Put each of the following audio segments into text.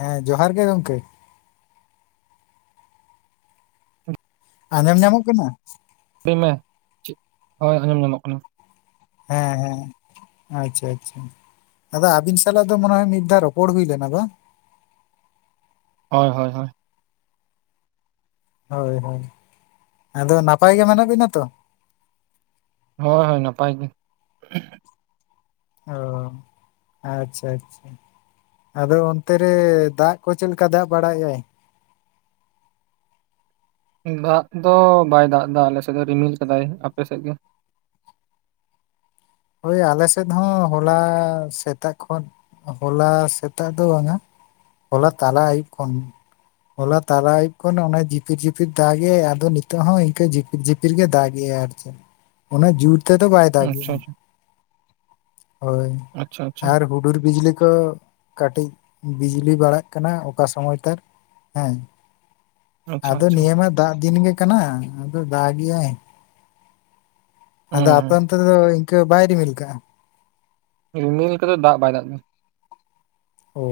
ᱦᱮᱸ ᱡᱚᱦᱟᱨ ᱜᱮ ᱜᱚᱝᱠᱮ᱾ ᱟᱸᱡᱚᱢ ᱧᱟᱢᱚᱜ ᱠᱟᱱᱟ ᱞᱟᱹᱭ ᱢᱮ ᱦᱳᱭ ᱟᱸᱡᱚᱢ ᱧᱟᱢᱚᱜ ᱠᱟᱱᱟ ᱦᱮᱸ ᱦᱮᱸ ᱟᱪᱪᱷᱟ ᱟᱪᱪᱷᱟ ᱟᱫᱚ ᱟᱵᱤᱱ ᱥᱟᱞᱟᱜ ᱫᱚ ᱢᱚᱱᱮ ᱦᱚᱭ ᱢᱤᱫ ᱫᱷᱟᱣ ᱨᱚᱯᱚᱲ ᱦᱩᱭ ᱞᱮᱱᱟ ᱵᱟᱝ ᱦᱳᱭ ᱦᱳᱭ ᱦᱳᱭ ᱦᱳᱭ ᱦᱳᱭ ᱟᱫᱚ ᱱᱟᱯᱟᱭ ᱜᱮ ᱢᱮᱱᱟᱜ ᱵᱤᱱᱟ ᱛᱚ? ᱦᱳᱭ ᱦᱳᱭ ᱱᱟᱯᱟᱭ ᱜᱮ ᱾ ᱚ ᱟᱪᱪᱷᱟ ᱟᱪᱪᱷᱟ ᱟᱫᱚ ᱚᱱᱛᱮ ᱨᱮ ᱫᱟᱜ ᱠᱚ ᱪᱮᱫ ᱞᱮᱠᱟ ᱫᱟᱜ ᱵᱟᱲᱟᱭᱮᱫᱼᱟᱭ ᱫᱟᱜ ᱫᱚ ᱵᱟᱭ ᱫᱟᱜ ᱮᱫᱟ ᱟᱞᱮᱥᱮᱫ ᱫᱚ ᱨᱤᱢᱤᱞ ᱠᱟᱫᱟᱭ ᱟᱯᱮᱥᱮᱫ ᱜᱮ ᱦᱳᱭ ᱟᱞᱮᱥᱮᱫ ᱦᱚᱸ ᱦᱚᱞᱟ ᱥᱮᱛᱟᱜ ᱠᱷᱚᱱ ᱦᱚᱞᱟ ᱥᱮᱛᱟᱜ ᱫᱚ ᱵᱟᱝᱟ ᱦᱚᱞᱟ ᱛᱟᱞᱟ ᱟᱹᱭᱩᱵ ᱠᱷᱚᱱ ᱦᱚᱞᱟ ᱛᱟᱞᱟ ᱟᱹᱭᱩᱵ ᱠᱷᱚᱱ ᱚᱱᱟ ᱡᱤᱯᱤᱨ ᱡᱤᱯᱤᱨ ᱫᱟᱜ ᱜᱮᱜᱼᱟ ᱟᱫᱚ ᱱᱤᱛᱚᱜ ᱦᱚᱸ ᱤᱱᱠᱟᱹ ᱡᱤᱯᱤᱨ ᱡᱤᱯᱤᱨ ᱡᱤᱯᱤᱨ ᱜᱮ ᱫᱟᱜ ᱮᱜᱼᱟᱭ ᱟᱨ ᱪᱮᱫ ᱚᱱᱟ ᱡᱳᱨ ᱛᱮᱫᱚ ᱵᱟᱭ ᱫᱟᱜ ᱟᱪᱪᱷᱟ ᱜᱮᱜᱼᱟ ᱟᱪᱪᱷᱟ ᱦᱳᱭ ᱟᱪᱪᱷᱟ ᱟᱨ ᱦᱩᱰᱩᱨ ᱵᱤᱡᱽᱞᱤ ᱠᱚ, ᱠᱟᱹᱴᱤᱡ ᱵᱤᱡᱽᱞᱤ ᱵᱟᱲᱟᱜ ᱠᱟᱱᱟ ᱚᱠᱟ ᱥᱚᱢᱚᱭ ᱛᱟᱨ ᱦᱮᱸ, ᱟᱪᱪᱷᱟ ᱟᱫᱚ ᱟᱪᱪᱷᱟ ᱱᱤᱭᱟᱹ ᱢᱟ ᱫᱟᱜ ᱫᱤᱱ ᱜᱮ ᱠᱟᱱᱟ, ᱟᱫᱚ ᱫᱟᱜ ᱮᱜ ᱟᱭ ᱦᱩᱸ ᱟᱫᱚ ᱟᱯ ᱦᱩᱸ ᱚᱱᱛᱮ ᱫᱚ ᱤᱱᱠᱟᱹ ᱵᱟᱭ ᱨᱤᱢᱤᱞ ᱠᱟᱜ-ᱟ? ᱨᱤᱢᱤᱞ ᱟᱠᱟᱫᱟ ᱫᱟᱜ ᱵᱟᱭ ᱫᱟᱜ ᱟᱠᱟᱫᱟᱭ ᱾ ᱚ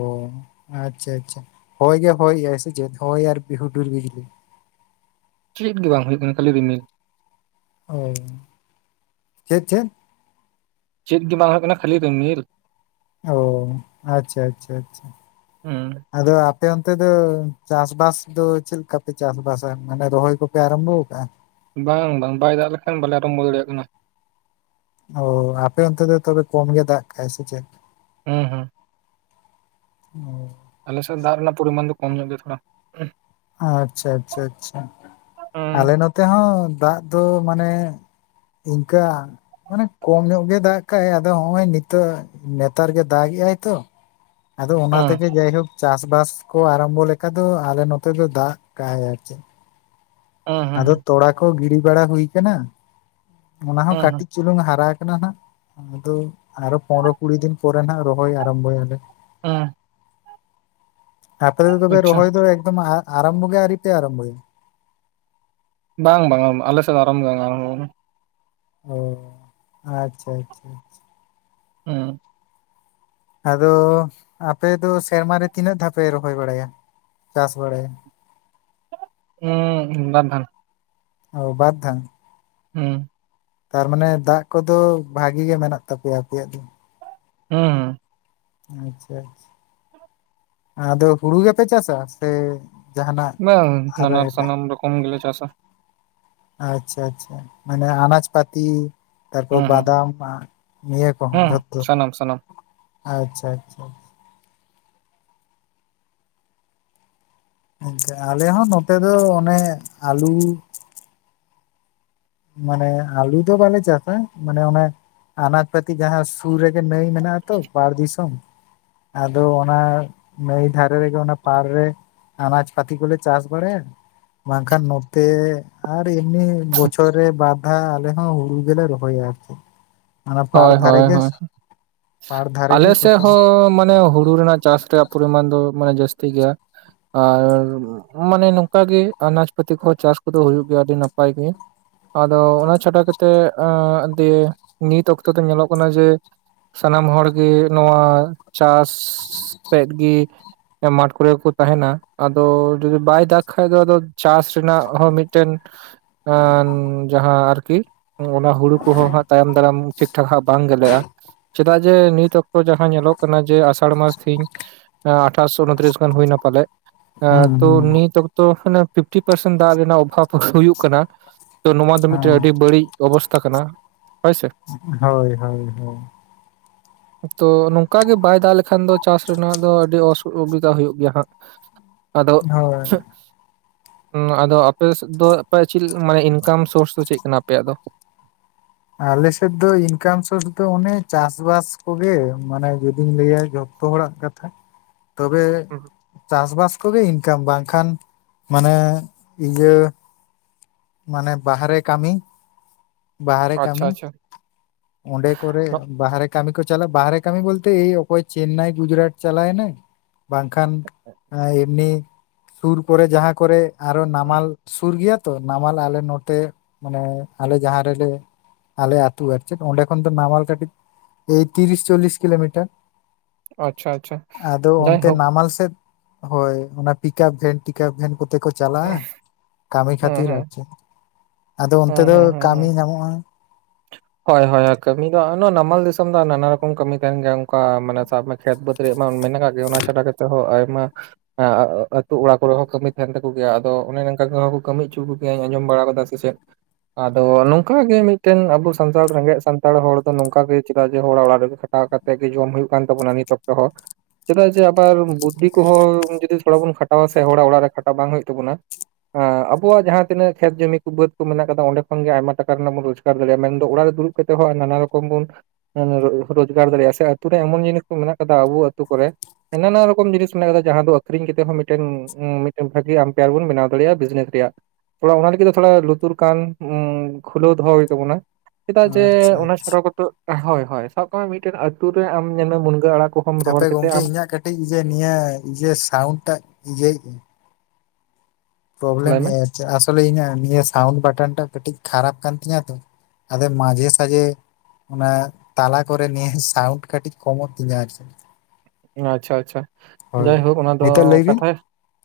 ᱟᱪᱪᱷᱟ ᱟᱪᱪᱷᱟ ᱦᱚᱭ ᱜᱮ ᱦᱚᱭ ᱜᱮ ᱥᱮ ᱫᱮᱫ ᱦᱚᱭ ᱟᱨ ᱦᱩᱰᱩᱨ ᱵᱤᱡᱽᱞᱤ, ᱪᱮᱫ ᱜᱮ ᱵᱟᱝ ᱦᱩᱭᱩᱜ ᱠᱟᱱᱟ ᱠᱷᱟᱹᱞᱤ ᱨᱤᱢᱤᱞ ᱚ ᱪᱮᱫ ᱪᱮᱫ, ᱪᱮᱫ ᱜᱮ ᱵᱟᱝ ᱦᱩᱭᱩᱜ ᱠᱟᱱᱟ ᱠᱷᱟᱹᱞᱤ ᱨᱤᱢᱤᱞ, ᱚ ᱟᱪᱪᱷᱟ ᱟᱪᱪᱷᱟ ᱟᱪᱪᱷᱟ, ᱦᱩᱸ ᱟᱫᱚ ᱟᱯᱮ ᱚᱱᱛᱮ ᱫᱚ ᱪᱟᱥ ᱵᱟᱥ ᱫᱚ ᱪᱮᱫ ᱞᱮᱠᱟ ᱯᱮ ᱪᱟᱥ ᱵᱟᱥ ᱢᱟᱱᱮ ᱨᱚᱦᱚᱭ ᱠᱚᱯᱮ ᱟᱨᱟᱢᱵᱚ ᱟᱠᱟᱫᱟ? ᱵᱟᱝ ᱵᱟᱝ ᱵᱟᱭ ᱫᱟᱜ ᱞᱮᱠᱷᱟᱱ ᱵᱟᱞᱮ ᱨᱚᱦᱳᱭ ᱟᱸ ᱲᱜᱚ ᱫᱟᱲᱮᱭᱟᱜ ᱠᱟᱱᱟ ᱾ ᱚ ᱟᱯᱮ ᱚᱱᱛᱮ ᱫᱚ ᱛᱚᱵᱮ ᱠᱚᱢ ᱜᱮ ᱫᱟᱜ ᱠᱟᱜ ᱥᱮ ᱪᱮᱫ? ᱦᱩᱸ ᱦᱩᱸ [unintelligible] ᱟᱞᱮ ᱥᱮ ᱫᱟᱜ ᱨᱮᱭᱟᱜ ᱯᱚᱨᱚᱢᱟᱱ ᱫᱚ ᱠᱚᱢ ᱧᱚᱜ ᱜᱮᱭᱟ ᱛᱷᱚᱲᱟ ᱾ ᱟᱪᱪᱷᱟ ᱟᱪᱪᱷᱟ, ᱟᱞᱮ ᱦᱩᱸ ᱱᱚᱛᱮ ᱦᱚᱸ ᱫᱟᱜ ᱫᱚ ᱢᱟᱱᱮ, ᱤᱱᱠᱟᱹ ᱢᱟᱱᱮ ᱠᱚᱢ ᱧᱚᱜ ᱜᱮᱭ ᱫᱟᱜ ᱠᱟᱜ ᱟᱫᱚ ᱦᱚᱸᱜ-ᱚᱭ ᱱᱤᱛᱚᱜ, ᱱᱮᱛᱟᱨ ᱜᱮ ᱫᱟᱜ ᱮᱜ ᱟᱭ ᱛᱚ ᱟᱫᱚ ᱚᱱᱟ ᱛᱮᱜᱮ ᱡᱟᱭᱦᱳᱠ ᱪᱟᱥᱵᱟᱥ ᱠᱚ ᱟᱨᱟᱢᱵᱷᱚ ᱞᱮᱠᱟ ᱫᱚ ᱟᱞᱮ ᱱᱚᱛᱮᱫ ᱫᱚ ᱫᱟᱜ ᱠᱟᱜ ᱟᱨ ᱪᱮᱫ ᱚ ᱟᱫᱚ ᱛᱚᱲᱟ ᱠᱚ ᱜᱤᱰᱤ ᱵᱟᱲᱟ ᱦᱩᱭ ᱵᱟᱲᱟ ᱟᱠᱟᱱᱟ ᱾ ᱚᱱᱟ ᱦᱚᱸ ᱦᱩᱸ ᱦᱩᱸ ᱠᱟᱹᱴᱤᱡ ᱪᱩᱞᱩᱝ ᱦᱟᱨᱟ ᱟᱠᱟᱱᱟ ᱦᱟᱸᱜ ᱾ ᱟᱫᱚ ᱟᱨᱚ ᱯᱚᱱᱴᱨᱚ ᱠᱩᱲᱤ ᱫᱤᱱ ᱯᱚᱨᱮ ᱱᱟᱦ ᱨᱚᱦᱚᱭ ᱟᱨᱟᱢᱵᱚ ᱟᱞᱮ ᱾ ᱦᱮᱸ ᱟᱯᱮ ᱫᱚ ᱛᱚᱵᱮ ᱟᱪᱪᱷᱟ ᱨᱚᱦᱚᱭ ᱫᱚ ᱮᱠᱫᱚᱢ ᱟᱨᱟᱢᱵᱚ ᱜᱮ ᱟᱨᱤ ᱯᱮ ᱟᱨᱟᱢᱵᱚ ᱟᱭᱟ ᱾ ᱵᱟᱝ ᱵᱟᱝ ᱟᱞᱮ ᱥᱮᱫ ᱫᱚ ᱟᱨᱟᱢᱵᱚ ᱜᱮ ᱵᱟᱝ ᱟᱨᱟᱢᱵᱚ ᱟᱠᱟᱱᱟ ᱾ ᱚ ᱟᱪᱪᱷᱟ ᱟᱪᱪᱷᱟ, ᱦᱮᱸ ᱟᱫᱚ ᱟᱯᱮ ᱫᱚ ᱥᱮᱨᱢᱟᱨ ᱨᱮ ᱛᱤᱱᱟᱹᱜ ᱫᱷᱟᱣ ᱯᱮ ᱨᱚᱦᱚᱭ ᱵᱟᱲᱟᱭᱟ, ᱪᱟᱥ ᱵᱟᱲᱟᱭᱟ ᱾ ᱚ ᱵᱟᱨ ᱫᱷᱟᱱ ᱚ ᱵᱟᱨ ᱫᱷᱟ ᱦᱮᱸ ᱛᱟᱨᱢᱟᱱᱮ ᱫᱟᱜ ᱠᱚᱫᱚ ᱵᱷᱟᱜᱤ ᱜᱮ ᱢᱮᱱᱟᱜ ᱛᱟᱯᱮᱭᱟ ᱟᱯᱮᱭᱟᱜ ᱫᱚ ᱾ ᱦᱮᱸ ᱦᱮᱸ ᱟᱪᱪᱷᱟ ᱟᱪᱪᱷᱟ, ᱟᱫᱚ ᱦᱩᱲᱩ ᱜᱮᱯᱮ ᱪᱟᱥᱟ ᱥᱮ, ᱡᱟᱦᱟᱱᱟᱜ ᱵᱟᱝ ᱟᱨᱚ ᱱᱟᱱᱟ ᱮᱴᱟᱜ ᱥᱟᱱᱟᱢ ᱨᱚᱠᱚᱢ ᱜᱮ ᱪᱟᱥᱟ ᱾ ᱟᱪᱪᱷᱟ ᱟᱪᱪᱷᱟ, ᱢᱟᱱᱮ ᱟᱱᱟᱡ ᱯᱟᱛᱤ ᱾ ᱛᱟᱨᱯᱚᱨ ᱦᱩᱸ ᱦᱩᱸ ᱵᱟᱫᱟᱢ ᱱᱤᱭᱟᱹ ᱠᱚᱦᱚᱸ ᱦᱩᱸ ᱡᱷᱚᱛᱚ ᱥᱟᱱᱟᱢ ᱥᱟᱱᱟᱢ ᱾ ᱟᱪᱪᱷᱟ ᱟᱪᱪᱷᱟ, ᱜᱚᱝᱠᱮ ᱟᱞᱮ ᱦᱚᱸ ᱱᱚᱛᱮ ᱫᱚ ᱚᱱᱮ ᱟᱞᱩ ᱢᱟᱱᱮ ᱟᱞᱩ ᱫᱚ ᱵᱟᱞᱮ ᱪᱟᱥᱟ, ᱢᱟᱱᱮ ᱚᱱᱟ ᱟᱱᱟᱡ ᱯᱟᱹᱛᱤ ᱡᱟᱦᱟᱸ ᱥᱩᱨ ᱨᱮ ᱜᱮ ᱱᱟᱹᱭ ᱢᱮᱱᱟᱜ ᱟᱛᱚ, ᱯᱟᱨ ᱫᱤᱥᱚᱢ ᱟᱫᱚ ᱚᱱᱟ ᱱᱟᱭ ᱫᱷᱟᱨᱮ ᱨᱮᱜᱮ ᱚᱱᱟ ᱯᱟᱨ ᱨᱮ ᱟᱱᱟᱡ ᱯᱛᱤ ᱠᱚ ᱞᱮ ᱪᱟᱥ ᱵᱟᱲᱟᱭᱟ ᱾ ᱵᱟᱝᱠᱷᱟᱱ ᱱᱚᱛᱮ ᱟᱨ ᱮᱢᱱᱤ ᱵᱚᱪᱷᱚᱨ ᱨᱮ ᱵᱟᱨᱫᱷᱟ ᱟᱞᱮ ᱦᱚᱸ ᱦᱩᱲᱩ ᱜᱮᱞᱮ ᱨᱚᱦᱚᱭᱟ ᱟᱨᱠᱤ ᱾ ᱦᱳᱭ ᱦᱳᱭ ᱦᱳᱭ, ᱯᱟᱲ ᱫᱷᱟᱨᱮ ᱜᱮ ᱟᱞᱮ ᱥᱮᱫ ᱠᱟᱹᱴᱤᱡ ᱦᱚᱸ ᱢᱟᱱᱮ ᱦᱩᱲᱩ ᱨᱮᱱᱟᱜ ᱪᱟᱥ ᱨᱮᱭᱟᱜ ᱯᱚᱨᱤᱢᱟᱱ ᱫᱚ ᱢᱟᱱᱮ ᱡᱟᱹᱥᱛᱤ ᱜᱮᱭᱟ ᱾ ᱟᱨ ᱢᱟᱱᱮ ᱱᱚᱝᱠᱟ ᱜᱮ ᱟᱱᱟᱡ ᱯᱟᱹᱛᱤ ᱠᱚ ᱦᱚᱸ ᱪᱟᱥ ᱠᱚ ᱫᱚ ᱦᱩᱭᱩᱜ ᱜᱮᱭᱟ ᱟᱹᱰᱤ ᱱᱟᱯᱟᱭ ᱜᱮ᱾ ᱟᱫᱚ ᱚᱱᱟ ᱪᱷᱟᱰᱟ ᱠᱟᱛᱮᱫ ᱫᱤᱭᱮ ᱱᱤᱛ ᱚᱠᱛᱚ ᱫᱚ ᱧᱮᱞᱚᱜ ᱠᱟᱱᱟ ᱡᱮ ᱥᱟᱱᱟᱢ ᱦᱚᱲᱜᱮ ᱱᱚᱣᱟ ᱪᱟᱥ ᱛᱮᱫ ᱜᱮ ᱢᱟᱴᱷ ᱠᱚᱨᱮ ᱜᱮᱠᱚ ᱛᱟᱦᱮᱱᱟ ᱟᱫᱚ ᱡᱚᱫᱤ ᱵᱟᱭ ᱫᱟᱜ ᱠᱷᱟᱡ ᱫᱚ ᱟᱫᱚ ᱪᱟᱥ, ᱨᱮᱱᱟᱜ ᱦᱚᱸ ᱢᱤᱫᱴᱮᱱ ᱡᱟᱦᱟᱸ ᱟᱨᱠᱤ ᱚᱱᱟ ᱦᱩᱲᱩ ᱠᱚ ᱦᱚᱸ ᱦᱟᱜ ᱛᱟᱭᱚᱢ ᱫᱟᱨᱟᱢ ᱴᱷᱤᱠ ᱴᱷᱟᱠ ᱦᱟᱸᱜ ᱵᱟᱝ ᱜᱮᱞᱮᱜᱼᱟ᱾ ᱪᱮᱫᱟᱜ ᱡᱮ ᱱᱤᱛ ᱚᱠᱛᱚ ᱡᱟᱦᱟᱸ ᱧᱮᱞᱚᱜ ᱠᱟᱱᱟ ᱡᱮ ᱟᱥᱟᱲ ᱢᱟᱥ ᱛᱤᱦᱤᱧ ᱟᱴᱷᱟᱥ ᱩᱱᱛᱨᱤᱥ ᱜᱟᱱ ᱦᱩᱭᱱᱟ ᱯᱟᱞᱮ, ᱮᱸ ᱦᱩᱸ ᱛᱚ ᱦᱩᱸ ᱱᱤᱛ ᱚᱠᱛᱚ ᱯᱷᱤᱯᱴᱤ ᱯᱟᱨᱥᱮᱱ ᱫᱟᱜ ᱨᱮᱱᱟᱜ ᱚᱵᱷᱟᱵ ᱦᱩᱭᱩᱜ ᱠᱟᱱᱟ᱾ ᱛᱚ ᱱᱚᱣᱟ ᱫᱚ ᱢᱤᱫᱴᱮᱱ ᱦᱮᱸ ᱟᱹᱰᱤ ᱵᱟᱹᱲᱤᱡ ᱚᱵᱚᱥᱛᱟᱷᱟ ᱠᱟᱱᱟ ᱦᱳᱭ ᱥᱮ, ᱦᱳᱭ ᱦᱳᱭ ᱦᱳᱭ᱾ [inaudible] ᱛᱚ ᱱᱚᱝᱠᱟ ᱜᱮ ᱵᱟᱭ ᱫᱟᱜ ᱞᱮᱠᱷᱟᱱ ᱫᱚ ᱪᱟᱥ ᱨᱮᱱᱟᱜ ᱫᱚ ᱟᱹᱰᱤ ᱚᱥᱩᱵᱤᱫᱷᱟ ᱦᱩᱭᱩᱜ ᱜᱮᱭᱟ ᱦᱟᱸᱜ᱾ ᱟᱫᱚ, ᱦᱳᱭ ᱟᱫᱚ ᱟᱯᱮ ᱥᱮᱫ ᱫᱚ ᱟᱯᱮᱭᱟᱜ ᱪᱮᱫ ᱢᱟᱱᱮ ᱤᱱᱠᱟᱢ ᱥᱳᱨᱥ ᱫᱚ ᱪᱮᱫ ᱠᱟᱱᱟ ᱟᱯᱮᱭᱟᱜ ᱫᱚ? ᱟᱞᱮᱥᱮᱫ ᱫᱚ ᱤᱱᱠᱟᱢ ᱥᱳᱨᱥ ᱫᱚ ᱚᱱᱮ ᱪᱟᱥᱵᱟᱥ ᱠᱚ ᱜᱮ ᱢᱟᱱᱮ ᱡᱩᱫᱤᱧ ᱞᱟᱹᱭᱟ ᱡᱚᱛ ᱡᱚᱛᱚ ᱦᱚᱲᱟᱜ ᱠᱟᱛᱷᱟ, [inaudible] ᱛᱚᱵᱮ ᱪᱟᱥ ᱵᱟᱥ ᱠᱚ ᱜᱮ ᱤᱱᱠᱟᱢ ᱵᱟᱝᱠᱷᱟᱱ ᱢᱟᱱᱮ ᱤᱭᱟᱹ ᱢᱟᱱᱮ ᱵᱟᱨᱦᱮ ᱠᱟᱹᱢᱤ ᱵᱟᱦᱨᱮ ᱟᱪᱪᱷᱟ ᱠᱟᱹᱢᱤ, ᱟᱪᱪᱷᱟ ᱚᱸᱰᱮ ᱠᱚᱨᱮ ᱵᱟᱦᱨᱮ ᱠᱟᱹᱢᱤ ᱠᱚ ᱪᱟᱞᱟᱜᱼᱟ ᱵᱟᱦᱨᱮ ᱠᱟᱹᱢᱤ ᱵᱚᱞᱛᱮ ᱚᱠᱚᱭ ᱪᱮᱱᱱᱟᱭ ᱜᱩᱡᱨᱟᱴ ᱪᱟᱞᱟᱭ ᱱᱟᱭ, [inaudible] ᱵᱟᱝᱠᱷᱟᱱ ᱮᱢᱱᱤ ᱥᱩᱨ ᱠᱚᱨᱮ ᱡᱟᱦᱟᱸ ᱠᱚᱨᱮ ᱟᱨᱦᱚᱸ ᱱᱟᱢᱟᱞ ᱥᱩᱨ ᱜᱮᱭᱟ ᱛᱚ ᱱᱟᱢᱟᱞ ᱟᱞᱮ ᱱᱚᱛᱮ ᱢᱟᱱᱮ ᱟᱞᱮ ᱡᱟᱦᱟᱸ ᱨᱮᱞᱮ ᱟᱞᱮ ᱟᱹᱛᱩ ᱟᱨ ᱚᱸᱰᱮ ᱠᱷᱚᱱ ᱫᱚ ᱱᱟᱢᱟᱞ ᱠᱟᱴᱤᱡ ᱮᱭ ᱛᱤᱨᱤᱥ ᱪᱚᱞᱞᱤᱥ ᱠᱤᱞᱳᱢᱤᱴᱟᱨ᱾ ᱟᱪᱪᱷᱟ ᱟᱪᱪᱷᱟ ᱟᱫᱚ ᱚᱱᱛᱮ ᱡᱟᱭᱦᱳᱠ ᱱᱟᱢᱟᱞ ᱥᱮᱫ, ᱦᱳᱭ ᱚᱱᱟ ᱯᱤᱠᱟᱯ ᱵᱷᱮᱱ ᱴᱤᱠᱟᱯ ᱵᱷᱮᱱ ᱠᱚᱛᱮ ᱠᱚ, ᱪᱟᱞᱟᱜᱼᱟ ᱠᱟᱹᱢᱤ ᱦᱩᱸ ᱠᱷᱟᱹᱛᱤᱨ ᱟᱨ ᱦᱩᱸ, ᱪᱮᱫ ᱟᱫᱚ ᱚᱱᱛᱮ ᱦᱩᱸ ᱫᱚ ᱦᱩᱸ ᱦᱩᱸ ᱠᱟᱹᱢᱤ ᱦᱩᱸ᱾ ᱧᱟᱢᱚᱜᱼᱟ᱾ ᱦᱳᱭ ᱦᱳᱭ ᱠᱟᱹᱢᱤ ᱫᱚ᱾ ᱱᱟᱢᱟᱞ ᱫᱤᱥᱚᱢ ᱫᱚ ᱱᱟᱱᱟ ᱨᱚᱠᱚᱢ ᱠᱟᱹᱢᱤ ᱛᱟᱦᱮᱱ ᱜᱮᱭᱟ ᱚᱱᱠᱟ ᱢᱟᱱᱮ ᱥᱟᱵ ᱢᱮ ᱠᱷᱮᱛ ᱵᱟᱹᱛ ᱨᱮᱭᱟᱜ ᱢᱟ ᱢᱮᱱᱟᱜᱼᱟ᱾ ᱜᱮ ᱚᱱᱟ ᱪᱷᱟᱰᱟ ᱠᱟᱛᱮᱫ ᱦᱚᱸ ᱟᱭᱢᱟ ᱮ ᱟᱹᱛᱩᱳ ᱚᱲᱟᱜ ᱠᱚᱨᱮ ᱦᱚᱸ ᱠᱟᱹᱢᱤ ᱛᱟᱦᱮᱱ ᱛᱟᱠᱚ ᱜᱮᱭᱟ ᱟᱫᱚ ᱚᱱᱮ ᱱᱚᱝᱠᱟ ᱜᱮ ᱦᱟᱜ ᱠᱚ ᱠᱟᱹᱢᱤ ᱦᱚᱪᱚ ᱠᱚᱜᱮᱭᱟ ᱟᱸᱡᱚᱢ ᱵᱟᱲᱟ ᱠᱟᱫᱟ ᱥᱮ ᱪᱮᱫ? ᱟᱫᱚ ᱱᱚᱝᱠᱟ ᱜᱮ ᱢᱤᱫᱴᱮᱱ ᱟᱵᱚ ᱥᱟᱱᱛᱟᱲ ᱨᱮᱸᱜᱮᱡ ᱥᱟᱱᱛᱟᱲ ᱦᱚᱲ ᱫᱚ ᱱᱚᱝᱠᱟ ᱜᱮ ᱪᱮᱫᱟᱜ ᱡᱮ ᱦᱚᱲᱟᱜ ᱚᱲᱟᱜ ᱨᱮ ᱠᱷᱟᱴᱟᱣ ᱠᱟᱛᱮᱜ ᱜᱮ ᱡᱚᱢ ᱦᱩᱭᱩᱜ ᱠᱟᱱ ᱛᱟᱵᱚᱱᱟ ᱱᱤᱛ ᱚᱠᱛᱚ ᱦᱚᱸ᱾ ᱪᱮᱫᱟᱜ ᱡᱮ ᱟᱵᱟᱨ ᱵᱩᱫᱽᱫᱷᱤ ᱠᱚ ᱦᱚᱸ ᱡᱩᱫᱤ ᱛᱷᱚᱲᱟ ᱵᱚᱱ ᱠᱷᱟᱴᱟᱣᱟ ᱥᱮ ᱦᱚᱲᱟᱜ ᱚᱲᱟᱜ ᱨᱮ ᱠᱷᱴᱟᱣ ᱵᱟᱝ ᱦᱩᱭᱩᱜ ᱛᱟᱵᱚᱱᱟ᱾ ᱟᱵᱚᱣᱟᱜ ᱡᱟᱦᱟᱸ ᱛᱤᱱᱟᱹᱜ ᱠᱷᱮᱛ ᱡᱚᱢᱤ ᱠᱚ ᱵᱟᱹᱫᱽ ᱠᱚ ᱢᱮᱱᱟᱜ ᱠᱟᱫᱟ ᱚᱸᱰᱮ ᱠᱷᱚᱱ ᱜᱮ ᱟᱭᱢᱟ ᱴᱟᱠᱟ ᱨᱮᱱᱟᱜ ᱵᱚᱱ ᱨᱳᱡᱽᱜᱟᱨ ᱫᱟᱲᱮᱭᱟᱜᱼᱟ ᱢᱮᱱ ᱚᱲᱟᱜ ᱨᱮ ᱫᱩᱲᱩᱵ ᱠᱟᱛᱮᱜ ᱱᱟᱱᱟ ᱨᱚᱠᱚᱢ ᱵᱚᱱ ᱨᱳᱡᱽᱜᱟᱨ ᱫᱟᱲᱮᱭᱟᱜᱼᱟ ᱥᱮ ᱟᱛᱩ ᱨᱮ ᱮᱢᱚᱱ ᱡᱤᱱᱤᱥ ᱠᱚ ᱢᱮᱱᱟᱜ ᱠᱟᱫᱟ ᱟᱵᱚ ᱟᱛᱳ ᱠᱚ ᱨᱮ, ᱦᱟᱱᱟ ᱱᱟᱣᱟ ᱨᱚᱠᱚᱢ ᱡᱤᱱᱤᱥ ᱢᱮᱱᱟᱜ ᱠᱟᱫᱟ ᱡᱟᱦᱟᱸ ᱫᱚ ᱟᱹᱷᱨᱤᱧ ᱠᱟᱛᱮᱫ ᱦᱚᱸ ᱢᱤᱫᱴᱮᱱ ᱢᱤᱫᱴᱮᱱ ᱵᱷᱟᱹᱜᱤ ᱟᱢᱯᱮᱭᱟᱨ ᱵᱚᱱ ᱵᱮᱱᱟᱣ ᱫᱟᱲᱮᱭᱟᱜᱼᱟ ᱵᱤᱡᱽᱱᱮᱥ ᱨᱮᱭᱟᱜ᱾ ᱛᱷᱚᱲᱟ ᱚᱱᱟ ᱞᱟᱹᱜᱤᱫ ᱛᱮ ᱛᱷᱚᱲᱟ ᱞᱩᱛᱩᱨ ᱠᱟᱱ ᱠᱷᱩᱞᱟᱹᱣ ᱫᱚᱦᱚᱸ ᱦᱩᱭᱩᱜ ᱛᱟᱵᱚᱱᱟ᱾ ᱪᱮᱫᱟᱜ ᱡᱮ ᱟᱪᱪᱷᱟ ᱚᱱᱟ ᱪᱷᱟᱰᱟ ᱠᱚᱛᱮᱫ ᱦᱳᱭ ᱦᱳᱭ ᱥᱟᱵ ᱠᱟᱜ ᱢᱮ ᱢᱤᱫᱴᱮᱱ ᱟᱹᱛᱩ ᱨᱮ ᱟᱢ ᱧᱮᱞᱢᱮ ᱢᱩᱱᱜᱟᱹ ᱟᱲᱟᱜ ᱠᱚ ᱦᱟᱯᱮ ᱜᱚᱝᱠᱮ ᱤᱧᱟᱹᱜ ᱠᱟᱹᱴᱤᱡ ᱤᱭᱟᱹ ᱱᱤᱭᱟᱹ ᱤᱭᱟᱹ ᱥᱟᱣᱩᱱᱰ ᱴᱟᱜ ᱤᱭᱟᱹᱭᱮᱫ ᱯᱨᱚᱵᱞᱮᱢ ᱞᱟᱹᱭ ᱢᱮ ᱟᱥᱚᱞᱮ ᱤᱧᱟᱹᱜ ᱱᱤᱭᱟᱹ ᱥᱟᱣᱩᱱᱰ ᱵᱟᱴᱚᱱ ᱴᱟᱜ ᱠᱟᱹᱴᱤᱡ ᱠᱷᱟᱨᱟᱯ ᱠᱟᱱ ᱛᱤᱧᱟᱹ ᱛᱚ᱾ ᱟᱫᱮ ᱢᱟᱡᱮ ᱥᱟᱡᱮ, ᱚᱱᱟ ᱛᱟᱞᱟ ᱠᱚᱨᱮ ᱱᱤᱭᱟᱹ ᱥᱟᱣᱩᱱᱰ ᱠᱟᱹᱴᱤᱡ ᱠᱚᱢᱚᱜ ᱛᱤᱧᱟ ᱟᱨᱠᱤ᱾ ᱟᱪᱪᱷᱟ ᱟᱪᱪᱷᱟ ᱦᱳᱭ ᱡᱟᱭᱦᱳᱠ ᱚᱱᱟ ᱫᱚ ᱱᱤᱛᱚᱜ ᱞᱟᱹᱭ ᱵᱤᱱ ᱠᱟᱛᱷᱟ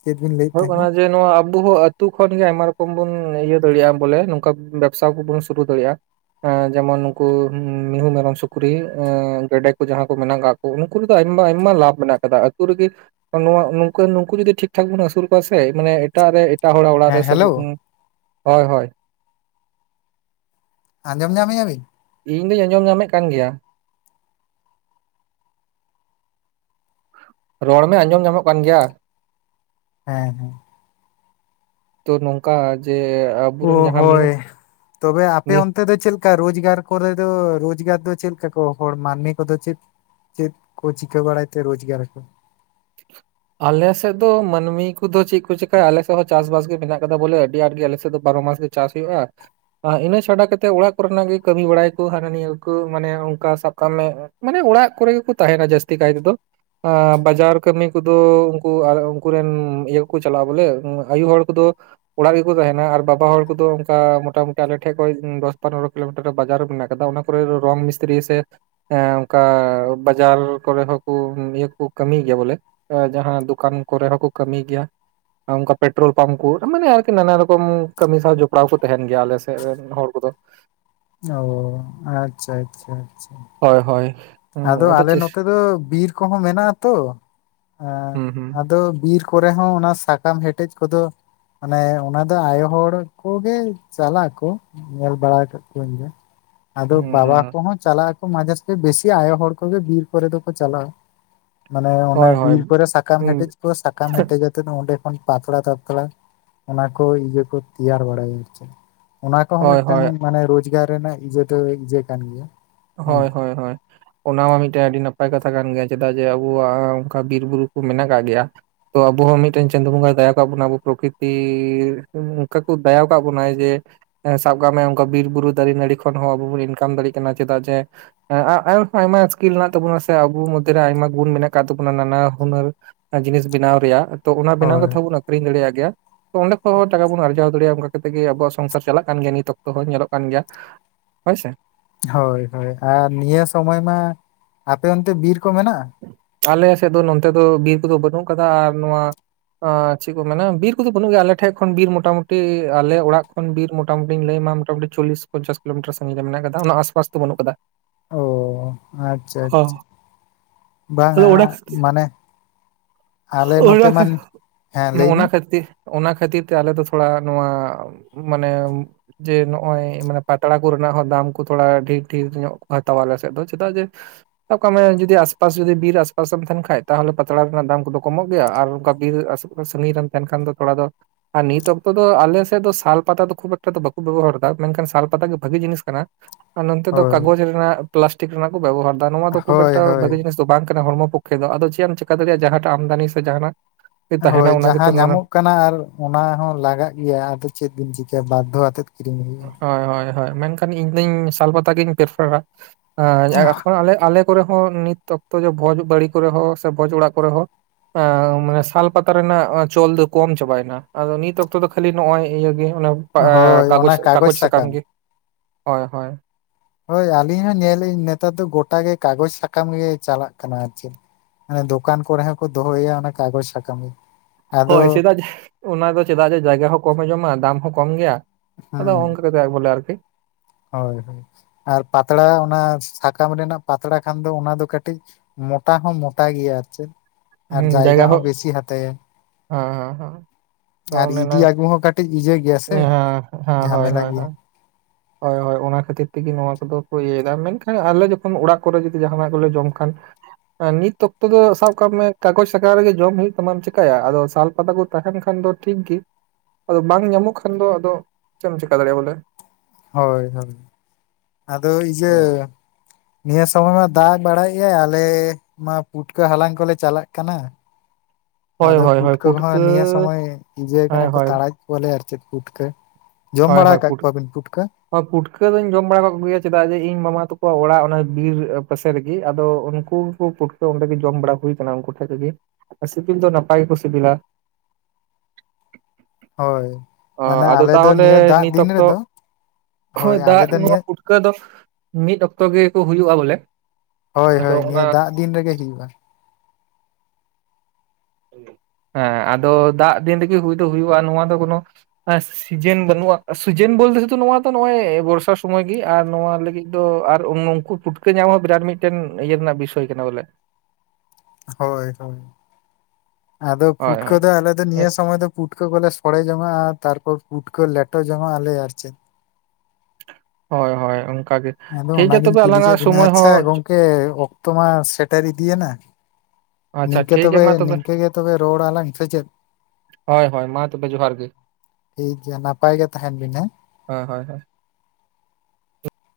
ᱪᱮᱫ ᱵᱤᱱ ᱞᱟᱹᱭᱮᱫ ᱦᱩᱭᱩᱜ ᱛᱟᱦᱮᱸᱱᱟ ᱠᱟᱱᱟ ᱡᱮ ᱱᱚᱣᱟ ᱟᱵᱚ ᱦᱚᱸ ᱟᱛᱩ ᱠᱷᱚᱱᱜᱮ ᱟᱭᱢᱟ ᱨᱚᱠᱚᱢ ᱵᱩᱱ ᱤᱭᱟᱹ ᱫᱟᱲᱮᱭᱟᱜᱼᱟ ᱵᱚᱞᱮ ᱱᱚᱝᱠᱟ ᱵᱮᱵᱥᱟ ᱠᱚᱵᱩᱱ ᱥᱩᱨᱩ ᱫᱟᱲᱮᱭᱟᱜᱼᱟ᱾ ᱡᱮᱢᱚᱱ ᱱᱩᱠᱩ ᱢᱤᱦᱩ ᱢᱮᱨᱚᱢ ᱥᱩᱠᱨᱤ ᱜᱮᱰᱮ ᱠᱚ ᱡᱟᱦᱟ ᱠᱚ ᱢᱮᱱᱟᱜ ᱠᱟᱜ ᱠᱚ ᱩᱱᱠᱩᱫᱚ ᱟᱭᱢᱟ ᱞᱟᱵᱷ ᱢᱮᱱᱟᱜ ᱟᱠᱟᱫᱟ ᱟᱹᱛᱩ ᱨᱮᱜᱮ᱾ ᱱᱚᱣᱟ ᱱᱩᱝᱠᱟᱱ ᱱᱩᱠᱩ ᱡᱩᱫᱤ ᱴᱷᱤᱠ ᱴᱷᱟᱠ ᱵᱚᱱ ᱟᱹᱥᱩᱞ ᱠᱚᱣᱟ ᱥᱮ ᱢᱟᱱᱮ ᱮᱴᱟᱜ ᱨᱮ ᱮᱴᱟᱜ ᱦᱚᱲᱟᱜ ᱚᱲᱟᱜ ᱨᱮ ᱦᱮᱸ ᱦᱮᱞᱳ [inaudible] ᱦᱳᱭ ᱦᱳᱭ ᱟᱸᱡᱚᱢ ᱧᱟᱢᱮᱭᱟ ᱵᱤᱱ ᱤᱧ ᱫᱚᱧ ᱟᱸᱡᱚᱢ ᱧᱟᱢᱮᱫ ᱠᱟᱱ ᱜᱮᱭᱟ ᱨᱚᱲ ᱢᱮ ᱟᱸᱡᱚᱢ ᱧᱟᱢᱚᱜ ᱠᱟᱱ ᱜᱮᱭᱟ ᱦᱮᱸ ᱦᱮᱸ ᱛᱚ ᱱᱚᱝᱠᱟ ᱡᱮ ᱚ ᱟᱵᱚᱨᱮᱱ ᱡᱟᱦᱟᱸ ᱢᱤᱦᱩ ᱦᱳᱭ ᱛᱚᱵᱮ ᱟᱯᱮ ᱢᱤᱦᱩ ᱚᱱᱛᱮ ᱫᱚ ᱪᱮᱫ ᱪᱮᱫᱠᱟ ᱨᱳᱡᱽᱜᱟᱨ ᱠᱚᱨᱮ ᱫᱚ ᱨᱚᱡᱽᱜᱟᱨ ᱫᱚ ᱪᱮᱫ ᱞᱮᱠᱟ ᱠᱚ ᱦᱚᱲ ᱢᱟᱹᱱᱢᱤ ᱠᱚᱫᱚ ᱪᱮᱫ ᱪᱮᱫ ᱠᱚ ᱪᱤᱠᱟᱹ ᱵᱟᱲᱟᱭ ᱛᱮ ᱨᱚᱡᱽᱜᱟᱨᱟᱠᱚ [unintelligible] ᱟᱞᱮᱥᱮᱫ ᱫᱚ ᱢᱟᱹᱱᱢᱤ ᱠᱚᱫᱚ ᱪᱮᱫ ᱠᱚ ᱪᱮᱠᱟᱭᱟ ᱟᱞᱮᱥᱮᱫ ᱦᱚᱸ ᱪᱟᱥᱵᱟᱥ ᱜᱮ ᱢᱮᱱᱟᱜ ᱟᱠᱟᱫᱟ ᱵᱚᱞᱮ ᱟᱹᱰᱤ ᱟᱴ ᱜᱮ ᱟᱞᱮᱥᱮᱫ ᱫᱚ ᱵᱟᱨᱚ ᱢᱟᱥ ᱜᱮ ᱪᱟᱥ ᱦᱩᱭᱩᱜᱼᱟ ᱤᱱᱟᱹ ᱪᱷᱟᱰᱟ ᱠᱟᱛᱮ ᱚᱲᱟᱜ ᱠᱚᱨᱮᱱᱟᱜ ᱜᱮ ᱠᱟᱢᱤ ᱵᱟᱲᱟᱭ ᱠᱚ ᱦᱟᱱᱟ ᱱᱤᱭᱟᱹ ᱠᱚ ᱢᱟᱱᱮ ᱚᱱᱠᱟ ᱥᱟᱵᱠᱟᱜ ᱢᱮ ᱢᱟᱱᱮ ᱚᱲᱟᱜ ᱠᱚᱨᱮ ᱜᱮᱠᱚ ᱛᱟᱦᱮᱱᱟ ᱡᱟᱹᱥᱛᱤ ᱠᱟᱭ ᱛᱮᱫᱚ ᱵᱟᱡᱟᱨ ᱠᱟᱹᱢᱤ ᱠᱚᱫᱚ ᱩᱱᱠᱩ ᱟᱨ ᱩᱱᱠᱩ ᱨᱮᱱ ᱤᱭᱟᱹ ᱠᱚᱠᱚ ᱪᱟᱞᱟᱜᱼᱟ ᱵᱚᱞᱮ ᱟᱭᱩ ᱦᱚᱲ ᱠᱚᱫᱚ ᱚᱲᱟᱜ ᱜᱮᱠᱚ ᱛᱟᱦᱮᱱᱟ ᱟᱨ ᱵᱟᱵᱟ ᱦᱚᱲ ᱠᱚᱫᱚ ᱚᱱᱠᱟ ᱢᱚᱴᱟ ᱢᱩᱴᱤ ᱟᱞᱮ ᱴᱷᱮᱱ ᱠᱷᱚᱱ ᱫᱚᱥ ᱯᱚᱱᱨᱚ ᱠᱤᱞᱳᱢᱤᱴᱟᱨ ᱵᱟᱡᱟᱨ ᱢᱮᱱᱟᱜ ᱟᱠᱟᱫᱟ ᱚᱱᱟ [unintelligible] ᱨᱚᱝ ᱢᱤᱥᱛᱨᱤ ᱥᱮ ᱦᱮᱸ ᱚᱱᱠᱟ ᱵᱟᱡᱟᱨ ᱠᱚᱨᱮ ᱦᱚᱸᱠᱚ ᱤᱭᱟᱹ ᱠᱚ ᱠᱟᱹᱢᱤᱭ ᱜᱮᱭᱟ ᱵᱚᱞᱮ ᱡᱟᱦᱟᱸ ᱫᱚᱠᱟᱱ ᱠᱚᱨᱮ ᱦᱚᱸᱠᱚ ᱠᱟᱹᱢᱤᱭ ᱜᱮᱭᱟ ᱚᱱᱠᱟ ᱯᱮᱴᱨᱳᱞ ᱯᱟᱢᱯ ᱠᱚ ᱢᱟᱱᱮ ᱟᱨᱠᱤ ᱱᱟᱱᱟ ᱨᱚᱠᱚᱢ ᱠᱟᱹᱢᱤ ᱥᱟᱶ ᱡᱚᱯᱲᱟᱣ ᱠᱚ ᱛᱟᱦᱮᱱ ᱜᱮᱭᱟ ᱟᱞᱮ ᱥᱮᱫ ᱨᱮᱱ ᱦᱚᱲ ᱠᱚᱫᱚ [inaudible] ᱚ ᱟᱪᱪᱷᱟ ᱟᱪᱪᱷᱟ ᱟᱪᱪᱷᱟ ᱦᱳᱭ ᱦᱳᱭ ᱦᱩᱸ ᱟᱫᱚ ᱟᱞᱮ ᱪᱮᱥ ᱱᱚᱛᱮ ᱫᱚ ᱵᱤᱨ ᱠᱚᱦᱚᱸ ᱢᱮᱱᱟᱜ ᱟᱛᱚ ᱦᱩᱸ ᱦᱩᱸ ᱟᱫᱚ ᱵᱤᱨ ᱠᱚᱨᱮ ᱦᱚᱸ ᱚᱱᱟ ᱥᱟᱠᱟᱢ ᱦᱮᱴᱮᱡᱽ ᱠᱚᱫᱚ ᱢᱟᱱᱮ ᱚᱱᱟ ᱫᱚ ᱟᱭᱳ ᱦᱚᱲ ᱠᱚᱜᱮ ᱪᱟᱞᱟᱜ ᱟᱠᱚ ᱧᱮᱞ ᱵᱟᱲᱟᱭ ᱟᱠᱟᱫ ᱠᱚᱣᱟᱹᱧ ᱜᱮ ᱟᱫᱚ ᱦᱩᱸ ᱵᱟᱵᱟ ᱦᱩᱸ ᱠᱚᱦᱚᱸ ᱪᱟᱞᱟᱜ ᱟᱠᱚ ᱢᱟᱡᱷᱮ ᱥᱟᱡᱷᱮ ᱵᱮᱥᱤ ᱟᱭᱳ ᱦᱚᱲ ᱠᱚᱜᱮ ᱵᱤᱨ ᱠᱚᱨᱮ ᱫᱚᱠᱚ ᱪᱟᱞᱟᱜᱼᱟ ᱢᱟᱱᱮ ᱚᱱᱮ ᱦᱳᱭ ᱦᱳᱭ ᱵᱤᱨ ᱠᱚᱨᱮ ᱥᱟᱠᱟᱢ ᱦᱩᱸ ᱦᱮᱴᱮᱡᱽ ᱠᱚ ᱥᱟᱠᱟᱢ ᱦᱮᱴᱮᱡ ᱚ ᱚᱸᱰᱮ ᱠᱷᱚᱱ ᱯᱟᱛᱲᱟ ᱛᱟᱛᱲᱟ ᱚᱱᱟ ᱠᱚ ᱤᱭᱟᱹ ᱠᱚ ᱛᱮᱭᱟᱨ ᱵᱟᱲᱟᱭᱟ ᱚᱱᱟ ᱠᱚᱦᱚᱸ ᱦᱳᱭ ᱢᱤᱫᱴᱟᱝ ᱦᱳᱭ ᱢᱟᱱᱮ ᱨᱳᱡᱽᱜᱟᱨ ᱨᱮᱱᱟᱜ ᱤᱡᱟᱹ ᱫᱚ ᱤᱡᱟᱹ ᱠᱟᱱ ᱜᱮᱭᱟ ᱦᱮᱸ ᱦᱳᱭ ᱦᱳᱭ ᱦᱳᱭ ᱚᱱᱟ ᱦᱚᱸ ᱢᱤᱫᱴᱮᱡ ᱟᱹᱰᱤ ᱱᱟᱯᱟᱭ ᱠᱟᱛᱷᱟ ᱠᱟᱱ ᱜᱮᱭᱟ ᱪᱮᱫᱟᱜ ᱡᱮ ᱟᱵᱚᱣᱟᱜ ᱚᱱᱠᱟ ᱵᱤᱨ ᱵᱩᱨᱩ ᱠᱚ ᱢᱮᱱᱟᱜ ᱠᱟᱜ ᱜᱮᱭᱟ ᱛᱚ ᱟᱵᱚ ᱦᱚᱸ ᱢᱤᱫᱴᱮᱱ ᱪᱟᱸᱫᱳ ᱵᱚᱸᱜᱟᱭ ᱫᱟᱭᱟ ᱠᱟᱫ ᱵᱚᱱᱟ ᱟᱵᱚ ᱯᱨᱚᱠᱨᱤᱛᱤ ᱚᱱᱠᱟ ᱠᱚ ᱫᱟᱭᱟᱣᱠᱟᱫ ᱵᱚᱱᱟᱭ ᱡᱮ ᱥᱟᱵ ᱠᱟᱜ ᱢᱮ ᱚᱱᱠᱟ ᱵᱤᱨ ᱵᱩᱨᱩ ᱫᱟᱨᱮ ᱱᱟᱹᱲᱤ ᱠᱷᱚᱱ ᱦᱚᱸ ᱟᱵᱚ ᱵᱚᱱ ᱤᱱᱠᱟᱢ ᱫᱟᱲᱮᱭᱟᱜ ᱠᱟᱱᱟ ᱪᱮᱫᱟᱜ ᱡᱮ [unintelligible] ᱟᱭᱢᱟ ᱥᱠᱤᱞ ᱢᱮᱱᱟᱜ ᱛᱟᱵᱚᱱᱟ ᱟᱵᱚ ᱢᱚᱫᱽᱫᱷᱮ ᱨᱮ ᱟᱭᱢᱟ ᱜᱩᱱ ᱢᱮᱱᱟᱜ ᱟᱠᱟᱫ ᱛᱟᱵᱚᱱᱟ ᱱᱟᱱᱟ ᱦᱩᱱᱟᱹᱨ ᱡᱤᱱᱤᱥ ᱵᱮᱱᱟᱣ ᱨᱮᱭᱟᱜ ᱛᱚ ᱚᱱᱟ ᱵᱮᱱᱟᱣ ᱦᱳᱭ ᱠᱟᱛᱮ ᱦᱚᱸ ᱵᱚᱱ ᱟᱠᱷᱨᱤᱧ ᱫᱟᱲᱮᱭᱟᱜ ᱜᱮᱭᱟ ᱛᱚ ᱚᱸᱰᱮ ᱠᱷᱚᱜ ᱦᱚᱸ ᱴᱟᱠᱟ ᱵᱚᱱ ᱟᱨᱡᱟᱣ ᱫᱟᱲᱮᱭᱟᱜᱼᱟ ᱚᱱᱠᱟ ᱠᱟᱛᱮᱜ ᱜᱮ ᱟᱵᱚᱣᱟᱜ ᱥᱚᱝᱥᱟᱨ ᱪᱟᱞᱟᱜ ᱠᱟᱱ ᱜᱮᱭᱟ ᱱᱤᱛ ᱚᱠᱛᱚ ᱦᱚᱸ ᱧᱮᱞᱚᱜ ᱠᱟᱱ ᱜᱮᱭᱟ ᱦᱳᱭ ᱥᱮ ᱦᱳᱭ ᱦᱳᱭ ᱟᱨ ᱱᱤᱭᱟᱹ ᱥᱚᱢᱚᱭ ᱢᱟ ᱟᱯᱮ ᱚᱱᱛᱮ ᱵᱤᱨ ᱠᱚ ᱢᱮᱱᱟᱜᱼᱟ ᱟᱞᱮ ᱥᱮᱫ ᱫᱚ ᱱᱚᱱᱛᱮ ᱫᱚ ᱵᱤᱨ ᱠᱚᱫᱚ ᱵᱟᱹᱱᱩᱜ ᱠᱟᱫᱟ ᱟᱨ ᱱᱚᱣᱟ ᱪᱮᱫ ᱠᱚ ᱢᱮᱱᱟ ᱵᱤᱨ ᱠᱚᱫᱚ ᱵᱟᱹᱱᱩᱜ ᱜᱮᱭᱟ ᱟᱞᱮ ᱴᱷᱮᱡ ᱠᱷᱚᱱ ᱵᱤᱨ ᱢᱚᱴᱟ ᱢᱩᱴᱤ ᱟᱞᱮ ᱚᱲᱟᱜ ᱠᱷᱚᱱ ᱵᱤᱨ ᱢᱚᱴᱟ ᱢᱩᱴᱤᱧ ᱞᱟᱹᱭ ᱟᱢᱟ ᱢᱚᱴᱟ ᱢᱩᱴᱤ ᱪᱚᱞᱞᱤᱥ ᱯᱚᱧᱪᱟᱥ ᱠᱤᱞᱳᱢᱤᱴᱟᱨ ᱥᱟᱺᱜᱤᱧ ᱨᱮ ᱢᱮᱱᱟᱜ ᱠᱟᱫᱟ ᱚᱱᱟ ᱟᱥᱯᱟᱥ ᱫᱚ ᱵᱟᱹᱱᱩᱜ ᱟᱠᱟᱫᱟ ᱚ ᱟᱪᱷᱟ ᱚ ᱟᱪᱷᱟ ᱟᱫᱚ ᱵᱟᱝᱟ ᱚᱱᱟ ᱠᱷᱟᱹᱛᱤᱨ ᱢᱟᱱᱮ ᱟᱞᱮ ᱚᱱᱟ ᱱᱚᱛᱮ ᱠᱷᱟᱹ ᱢᱟᱱ ᱦᱮᱸ ᱚᱱᱟ ᱞᱟᱹᱭᱵᱤᱱ ᱠᱷᱟᱹᱛᱤᱨ ᱚᱱᱟ ᱠᱷᱟᱹᱛᱤᱨ ᱛᱮ ᱟᱞᱮ ᱫᱚ ᱛᱷᱚᱲᱟ ᱱᱚᱣᱟ ᱢᱟᱱᱮ ᱡᱮ ᱱᱚᱜᱼᱚᱭ ᱢᱟᱱᱮ ᱯᱟᱛᱲᱟ ᱠᱚᱨᱮᱱᱟᱜ ᱦᱚᱸ ᱫᱟᱢ ᱠᱚ ᱛᱷᱚᱲᱟ ᱰᱷᱤᱨ ᱰᱷᱤᱨ ᱧᱚᱜ ᱠᱚ ᱦᱟᱛᱟᱣᱟ ᱟᱞᱮ‌ᱥᱮᱫ ᱫᱚ ᱪᱮᱫᱟᱜ ᱡᱮ ᱥᱟᱵ ᱠᱟᱜ ᱢᱮ ᱡᱩᱫᱤ ᱟᱥᱯᱟᱥ ᱡᱩᱫᱤ ᱵᱤᱨ ᱟᱥᱯᱟᱥᱮᱢ ᱛᱟᱦᱮᱱ ᱠᱷᱟᱡ ᱛᱟᱦᱚᱞᱮ ᱯᱟᱛᱲᱟ ᱨᱮᱱᱟᱜ ᱫᱟᱢ ᱠᱚ ᱫᱚ ᱠᱚᱢᱚᱜ ᱜᱮᱭᱟ ᱟᱨ ᱚᱱᱠᱟ ᱵᱤᱨ [unintelligible] ᱥᱟᱺᱜᱤᱧ ᱨᱮᱢ ᱛᱟᱦᱮᱱ ᱠᱷᱟᱱ ᱫᱚ ᱛᱷᱚᱲᱟ ᱫᱚ ᱟᱨ ᱱᱤᱛ ᱚᱠᱛᱚ ᱫᱚ ᱟᱞᱮᱥᱮᱫ ᱫᱚ ᱥᱟᱞ ᱯᱟᱛᱟ ᱫᱚ ᱠᱷᱩᱵ ᱮᱠᱴᱟ ᱫᱚ ᱵᱟᱠᱚ ᱵᱮᱵᱚᱦᱟᱨ ᱫᱟ ᱢᱮᱱᱠᱷᱟᱱ ᱥᱟᱞ ᱯᱟᱛᱟ ᱜᱮ ᱵᱷᱟᱜᱤ ᱡᱤᱱᱤᱥ ᱠᱟᱱᱟ ᱟᱨ ᱱᱚᱱᱛᱮ ᱫᱚ ᱦᱳᱭ ᱠᱟᱜᱚᱡᱽ ᱨᱮᱱᱟᱜ ᱯᱞᱟᱥᱴᱤᱠ ᱨᱮᱱᱟᱜ ᱠᱚ ᱵᱮᱵᱚᱦᱟᱨ ᱫᱟ ᱱᱚᱶᱟ ᱫᱚ ᱠᱷᱩᱵ ᱦᱳᱭ ᱮᱠᱴᱟ ᱦᱳᱭ ᱵᱷᱟᱜᱤ ᱡᱤᱱᱤᱥ ᱛ ᱵᱟᱝ ᱠᱟᱱᱟ ᱦᱚᱲᱢᱚ ᱯᱚᱠᱠᱷᱮ ᱫᱚ ᱟᱫᱚ ᱪᱮᱫ ᱮᱢ ᱪᱮᱤᱠᱟᱹ ᱫᱟᱲᱮᱭᱟᱜᱼᱟ ᱡᱟᱦᱟᱸᱴᱟᱜ ᱟᱢᱫᱟᱱᱤ ᱥᱮ ᱡᱟᱦᱟᱱᱟᱜ ᱛᱟᱦᱮᱱᱟ ᱦᱳᱭ ᱚᱱᱟ ᱜᱮᱛᱚ ᱡᱟᱦᱟᱸ ᱧᱟᱢᱚᱜ ᱟᱨ ᱚᱱᱟ ᱦᱚᱸ ᱞᱟᱜᱟᱜ ᱜᱮᱭᱟ ᱟᱫᱚ ᱪᱮᱫ ᱵᱤᱱ ᱪᱤᱠᱟᱹᱭᱟ ᱵᱟᱫᱽᱫᱷᱚ ᱟᱛᱮᱫ ᱠᱤᱨᱤᱧ ᱦᱩᱭᱩᱜᱼᱟ ᱦᱳᱭ ᱦᱳᱭ ᱦᱚᱭ ᱢᱮᱱᱠᱷᱟᱱ ᱤᱧᱫᱚᱧ ᱥᱟᱞ ᱯᱟᱛᱟ ᱜᱤᱧ ᱯᱨᱤᱯᱷᱟᱨᱟ ᱮᱠᱷᱚᱱ ᱟᱞᱮ ᱟᱞᱮ ᱠᱚᱨᱮ ᱦᱚᱸ ᱱᱤᱛ ᱚᱠᱛᱚ ᱡᱮ ᱵᱷᱳᱡᱽ ᱵᱟᱲᱤ ᱠᱚᱨᱮ ᱦᱚᱸ ᱥᱮ ᱵᱷᱳᱡᱽ ᱚᱲᱟᱜ ᱠᱚᱨᱮ ᱦᱚᱸ ᱢᱟᱱᱮ ᱥᱟᱞ ᱯᱟᱛᱟ ᱨᱮᱱᱟᱜ ᱪᱚᱞ ᱫᱚ ᱠᱚᱢ ᱪᱟᱵᱟᱭᱮᱱᱟ ᱟᱫᱚ ᱱᱤᱛ ᱚᱠᱛᱚ ᱫᱚ ᱠᱷᱟᱞᱤ ᱱᱚᱜᱼᱚᱭ ᱤᱭᱟᱹ ᱜᱮ ᱦᱳᱭ ᱚᱱᱟ ᱠᱟᱜᱚᱡᱽ ᱥᱟᱠᱟᱢ ᱥᱟᱠᱟᱢ ᱜᱮ ᱦᱳᱭ ᱦᱳᱭ ᱦᱳᱭ ᱟᱹᱞᱤᱧ ᱦᱚᱸ ᱧᱮᱞᱮᱫᱟᱹᱧ ᱱᱮᱛᱟᱨ ᱫᱚ ᱜᱚᱴᱟ ᱜᱮ ᱠᱟᱜᱚᱡᱽ ᱥᱟᱠᱟᱢ ᱜᱮ ᱪᱟᱞᱟᱜ ᱠᱟᱱᱟ ᱟᱨ ᱪᱮᱫ ᱟᱨ ᱫᱚᱠᱟᱱ ᱠᱚᱨᱮ ᱦᱚᱸᱠᱚ ᱫᱚᱦᱚᱭᱟ ᱚᱱᱟ ᱠᱟᱜᱚᱡᱽ ᱥᱟᱠᱟᱢ ᱜᱮ ᱟᱫᱚ ᱦᱳᱭ ᱪᱮᱫᱟᱜ ᱚᱱᱟ ᱫᱚ ᱪᱮᱫᱟᱜ ᱡᱮ ᱡᱟᱭᱜᱟ ᱦᱚᱸ ᱠᱚᱢᱮ ᱡᱚᱢᱟ ᱫᱟᱢ ᱦᱚᱸ ᱠᱚᱢ ᱜᱮᱭᱟ ᱟᱫᱚ ᱦᱩᱸ ᱚᱱᱠᱟ ᱵᱚᱞᱮ ᱟᱨᱠᱤ ᱦᱳᱭ ᱦᱳᱭ ᱟᱨ ᱯᱟᱛᱲᱟ ᱚᱱᱟ ᱥᱟᱠᱟᱢ ᱨᱮᱱᱟᱜ ᱯᱟᱛᱲᱟ ᱠᱷᱟᱱ ᱫᱚ ᱚᱱᱟ ᱫᱚ ᱠᱟᱹᱴᱤᱡ ᱢᱚᱴᱟ ᱦᱚᱸ ᱢᱚᱴᱟ ᱜᱮᱭᱟ ᱟᱨ ᱪᱮ ᱟᱨ ᱡᱟᱭᱜᱟ ᱦᱚᱸ ᱵᱮᱥᱤ ᱦᱟᱛᱟᱭᱟ ᱦᱮᱸ ᱦᱮᱸ ᱦᱮᱸ ᱛᱚ ᱟᱨ ᱚᱱᱮ ᱚᱱᱟ ᱤᱫᱤ ᱟᱹᱜᱩ ᱦᱚᱸ ᱠᱟᱹᱴᱤᱡ ᱠᱟᱹᱴᱤᱡ ᱤᱭᱟᱹ ᱜᱮᱭᱟ ᱥᱮ ᱦᱮᱸ ᱦᱮᱸ ᱦᱳᱭ ᱡᱷᱟᱢᱮᱞᱟ ᱦᱳᱭ ᱜᱮ ᱦᱳᱭ ᱦᱳᱭ ᱦᱳᱭ ᱚᱱᱟ ᱠᱷᱟᱹᱛᱤᱨ ᱛᱮᱜᱮ ᱱᱚᱣᱟ ᱠᱚᱫᱚ ᱠᱚ ᱤᱭᱟᱹᱫᱟ ᱢᱮᱱᱠᱷᱟᱱ ᱟᱞᱮ ᱡᱚᱠᱷᱚᱱ ᱚᱲᱟᱜ ᱠᱚᱨᱮ ᱡᱚᱫᱤ ᱡᱟᱦᱟᱱᱟᱜ ᱜᱮᱞᱮ ᱡᱚᱢ ᱠᱷᱟᱱ ᱱᱤᱛ ᱚᱠᱛᱚ ᱫᱚ ᱥᱟᱵ ᱠᱟᱜ ᱢᱮ ᱠᱟᱜᱚᱡᱽ ᱥᱟᱠᱟᱢ ᱨᱮᱜᱮ ᱡᱚᱢ ᱦᱩᱭᱩᱜ ᱛᱟᱢ ᱪᱮᱠᱟᱭᱟ ᱟᱫᱚ ᱥᱟᱞ ᱯᱟᱛᱟ ᱠᱚ ᱛᱟᱦᱮᱱ ᱠᱷᱟᱱ ᱫᱚ ᱴᱷᱤᱠ ᱜᱮ ᱟᱫᱚ ᱵᱟᱝ ᱧᱟᱢᱚᱜ ᱠᱷᱟᱱ ᱫᱚ ᱟᱫᱚ ᱪᱮᱫ ᱮᱢ ᱪᱮᱠᱟ ᱫᱟᱲᱮᱭᱟᱜᱼᱟ ᱵᱚᱞᱮ ᱦᱳᱭ ᱦᱳᱭ ᱟᱫᱚ ᱤᱭᱟᱹ ᱱᱤᱭᱟᱹ ᱥᱚᱢᱚᱭ ᱢᱟ ᱫᱟᱜ ᱵᱟᱲᱟᱭᱮᱫ ᱟᱭ ᱟᱞᱮ ᱢᱟ ᱯᱩᱴᱠᱟᱹ ᱦᱟᱞᱟᱝ ᱠᱚᱞᱮ ᱪᱟᱞᱟᱜ ᱠᱟᱱᱟ ᱦᱳᱭ ᱟᱫᱚ ᱦᱳᱭ ᱦᱳᱭ ᱯᱩᱴᱠᱟᱹ ᱠᱚᱦᱚᱸ ᱱᱤᱭᱟᱹ ᱥᱚᱢᱚᱭ ᱤᱭᱟᱹ ᱠᱟᱱᱟ ᱦᱳᱭ ᱠᱚ ᱦᱳᱭ ᱛᱟᱲᱟᱭᱮᱫ ᱠᱚᱣᱟᱞᱮ ᱟᱨ ᱪᱮᱫ ᱯᱩᱴᱠᱟᱹ ᱡᱚᱢ ᱦᱚᱭ ᱵᱟᱲᱟ ᱦᱚᱭ ᱟᱠᱟᱫ ᱯᱩᱴ ᱠᱚᱣᱟᱵᱤᱱ ᱯᱩᱴᱠᱟᱹ ᱯᱩᱴᱠᱟᱹ ᱫᱚᱧ ᱡᱚᱢ ᱵᱟᱲᱟ ᱟᱠᱟᱫ ᱠᱚᱜᱮᱭᱟ ᱪᱮᱫᱟᱜ ᱡᱮ ᱤᱧ ᱢᱟᱢᱟ ᱛᱟᱠᱚᱣᱟᱜ ᱚᱲᱟᱜ ᱵᱤᱨ ᱯᱟᱥᱮ ᱨᱮᱜᱮ ᱟᱫᱚ ᱩᱱᱠᱩ ᱯᱩᱴᱠᱟᱹ ᱚᱸᱰᱮ ᱜᱮ ᱡᱚᱢ ᱵᱟᱲᱟ ᱦᱩᱭ ᱟᱠᱟᱱᱟ ᱩᱱᱠᱩ ᱴᱷᱮᱱᱜᱮ ᱟᱨ ᱥᱤᱵᱤᱞ ᱫᱚ ᱱᱟᱯᱟᱭ ᱜᱮᱠᱚ ᱥᱤᱵᱤᱞᱟ ᱦᱳᱭ ᱚ ᱢᱟᱱᱮ ᱟᱫᱚ ᱟᱞᱮ ᱫᱚ ᱛᱟᱦᱚᱞᱮ ᱱᱤᱭᱟᱹ ᱫᱟᱜ ᱱᱤᱛ ᱫᱤᱱ ᱚᱠᱛᱚ ᱨᱮᱫᱚ ᱦᱳᱭ ᱟᱞᱮ ᱫᱟᱜ ᱫᱚ ᱱᱚᱣᱟ ᱱᱤᱭᱟᱹ ᱯᱩᱴᱠᱟᱹ ᱫᱚ ᱢᱤᱫ ᱚᱠᱛᱚ ᱜᱮᱠᱚ ᱦᱩᱭᱩᱜᱼᱟ ᱵᱚᱞᱮ ᱦᱳᱭ ᱟᱫᱚ ᱦᱳᱭ ᱚᱱᱟ ᱱᱤᱭᱟᱹ ᱫᱟᱜ ᱫᱤᱱ ᱨᱮᱜᱮ ᱦᱩᱭᱩᱜ ᱼᱟ ᱦᱮᱸ ᱟᱫᱚ ᱫᱟᱜ ᱫᱤᱱ ᱨᱮᱜᱮ ᱦᱩᱭ ᱫᱚ ᱦᱩᱭᱩᱜᱼᱟ ᱱᱚᱣᱟ ᱫᱚ ᱠᱳᱱᱳ ᱥᱤᱡᱮᱱ ᱵᱟᱹᱱᱩᱜᱼᱟ ᱥᱤᱡᱮᱱ ᱵᱚᱞᱛᱮ ᱥᱮ ᱱᱚᱣᱟ ᱫᱚ ᱱᱚᱜᱼᱚᱭ ᱵᱚᱨᱥᱟ ᱥᱩᱢᱚᱭ ᱜᱮ ᱟᱨ ᱱᱚᱣᱟ ᱞᱟᱹᱜᱤᱫ ᱫᱚ ᱟᱨ ᱩᱱᱝᱠᱩ ᱯᱩᱴᱠᱟᱹ ᱧᱟᱢ ᱦᱚᱸ ᱵᱤᱨᱟᱴ ᱢᱤᱫᱴᱮᱱ ᱤᱭᱟᱹ ᱨᱮᱱᱟᱜ ᱵᱤᱥᱚᱭ ᱠᱟᱱᱟ ᱵᱚᱞᱮ ᱦᱳᱭ ᱦᱳᱭ ᱟᱫᱚ ᱦᱳᱭ ᱯᱩᱴᱠᱟᱹ ᱦᱳᱭ ᱫᱚ ᱟᱞᱮ ᱫᱚ ᱱᱤᱭᱟᱹ ᱥᱚᱢᱚᱭ ᱫᱚ ᱯᱩᱴᱠᱟᱹ ᱠᱚᱞᱮ ᱥᱚᱲᱮ ᱡᱚᱝ ᱟ ᱛᱟᱨᱯᱚᱨ ᱯᱩᱴᱠᱟᱹ ᱞᱮᱴᱚ ᱡᱚᱝᱟᱜ ᱟᱞᱮ ᱟᱨ ᱪᱮᱫ ᱦᱳᱭ ᱦᱳᱭ ᱚᱱᱠᱟ ᱜᱮ ᱟᱫᱚ ᱴᱷᱤᱠ ᱜᱮᱭᱟ ᱚᱱᱟᱜᱤᱧ ᱛᱚᱵᱮ ᱠᱩᱞᱤ ᱟᱞᱟᱝᱟᱜ ᱠᱮᱫ ᱵᱤᱱᱟ ᱥᱚᱢᱚᱭ ᱟᱪᱪᱷᱟ ᱦᱚᱸ ᱜᱚᱝᱠᱮ ᱚᱠᱛᱚ ᱢᱟ ᱥᱮᱴᱮᱨ ᱤᱫᱤᱭᱮᱱᱟ ᱟᱪᱪᱷᱟ ᱱᱤᱝᱠᱟᱹ ᱴᱷᱤᱠ ᱜᱮᱭᱟ ᱛᱚᱵᱮ ᱢᱟ ᱱᱤᱝᱠᱟᱹ ᱜᱮ ᱛᱚᱵᱮ ᱨᱚᱲ ᱟᱞᱟᱝ ᱥᱮ ᱪᱮᱫ ᱦᱳᱭ ᱦᱳᱭ ᱢᱟ ᱛᱚᱵᱮ ᱡᱚᱦᱟᱨ ᱜᱮ ᱴᱷᱤᱠᱜᱮᱭᱟ ᱱᱟᱯᱟᱭ ᱜᱮ ᱛᱟᱦᱮᱱ ᱵᱤᱱ ᱦᱮᱸ ᱦᱳᱭ ᱦᱚᱭ ᱦᱚᱭ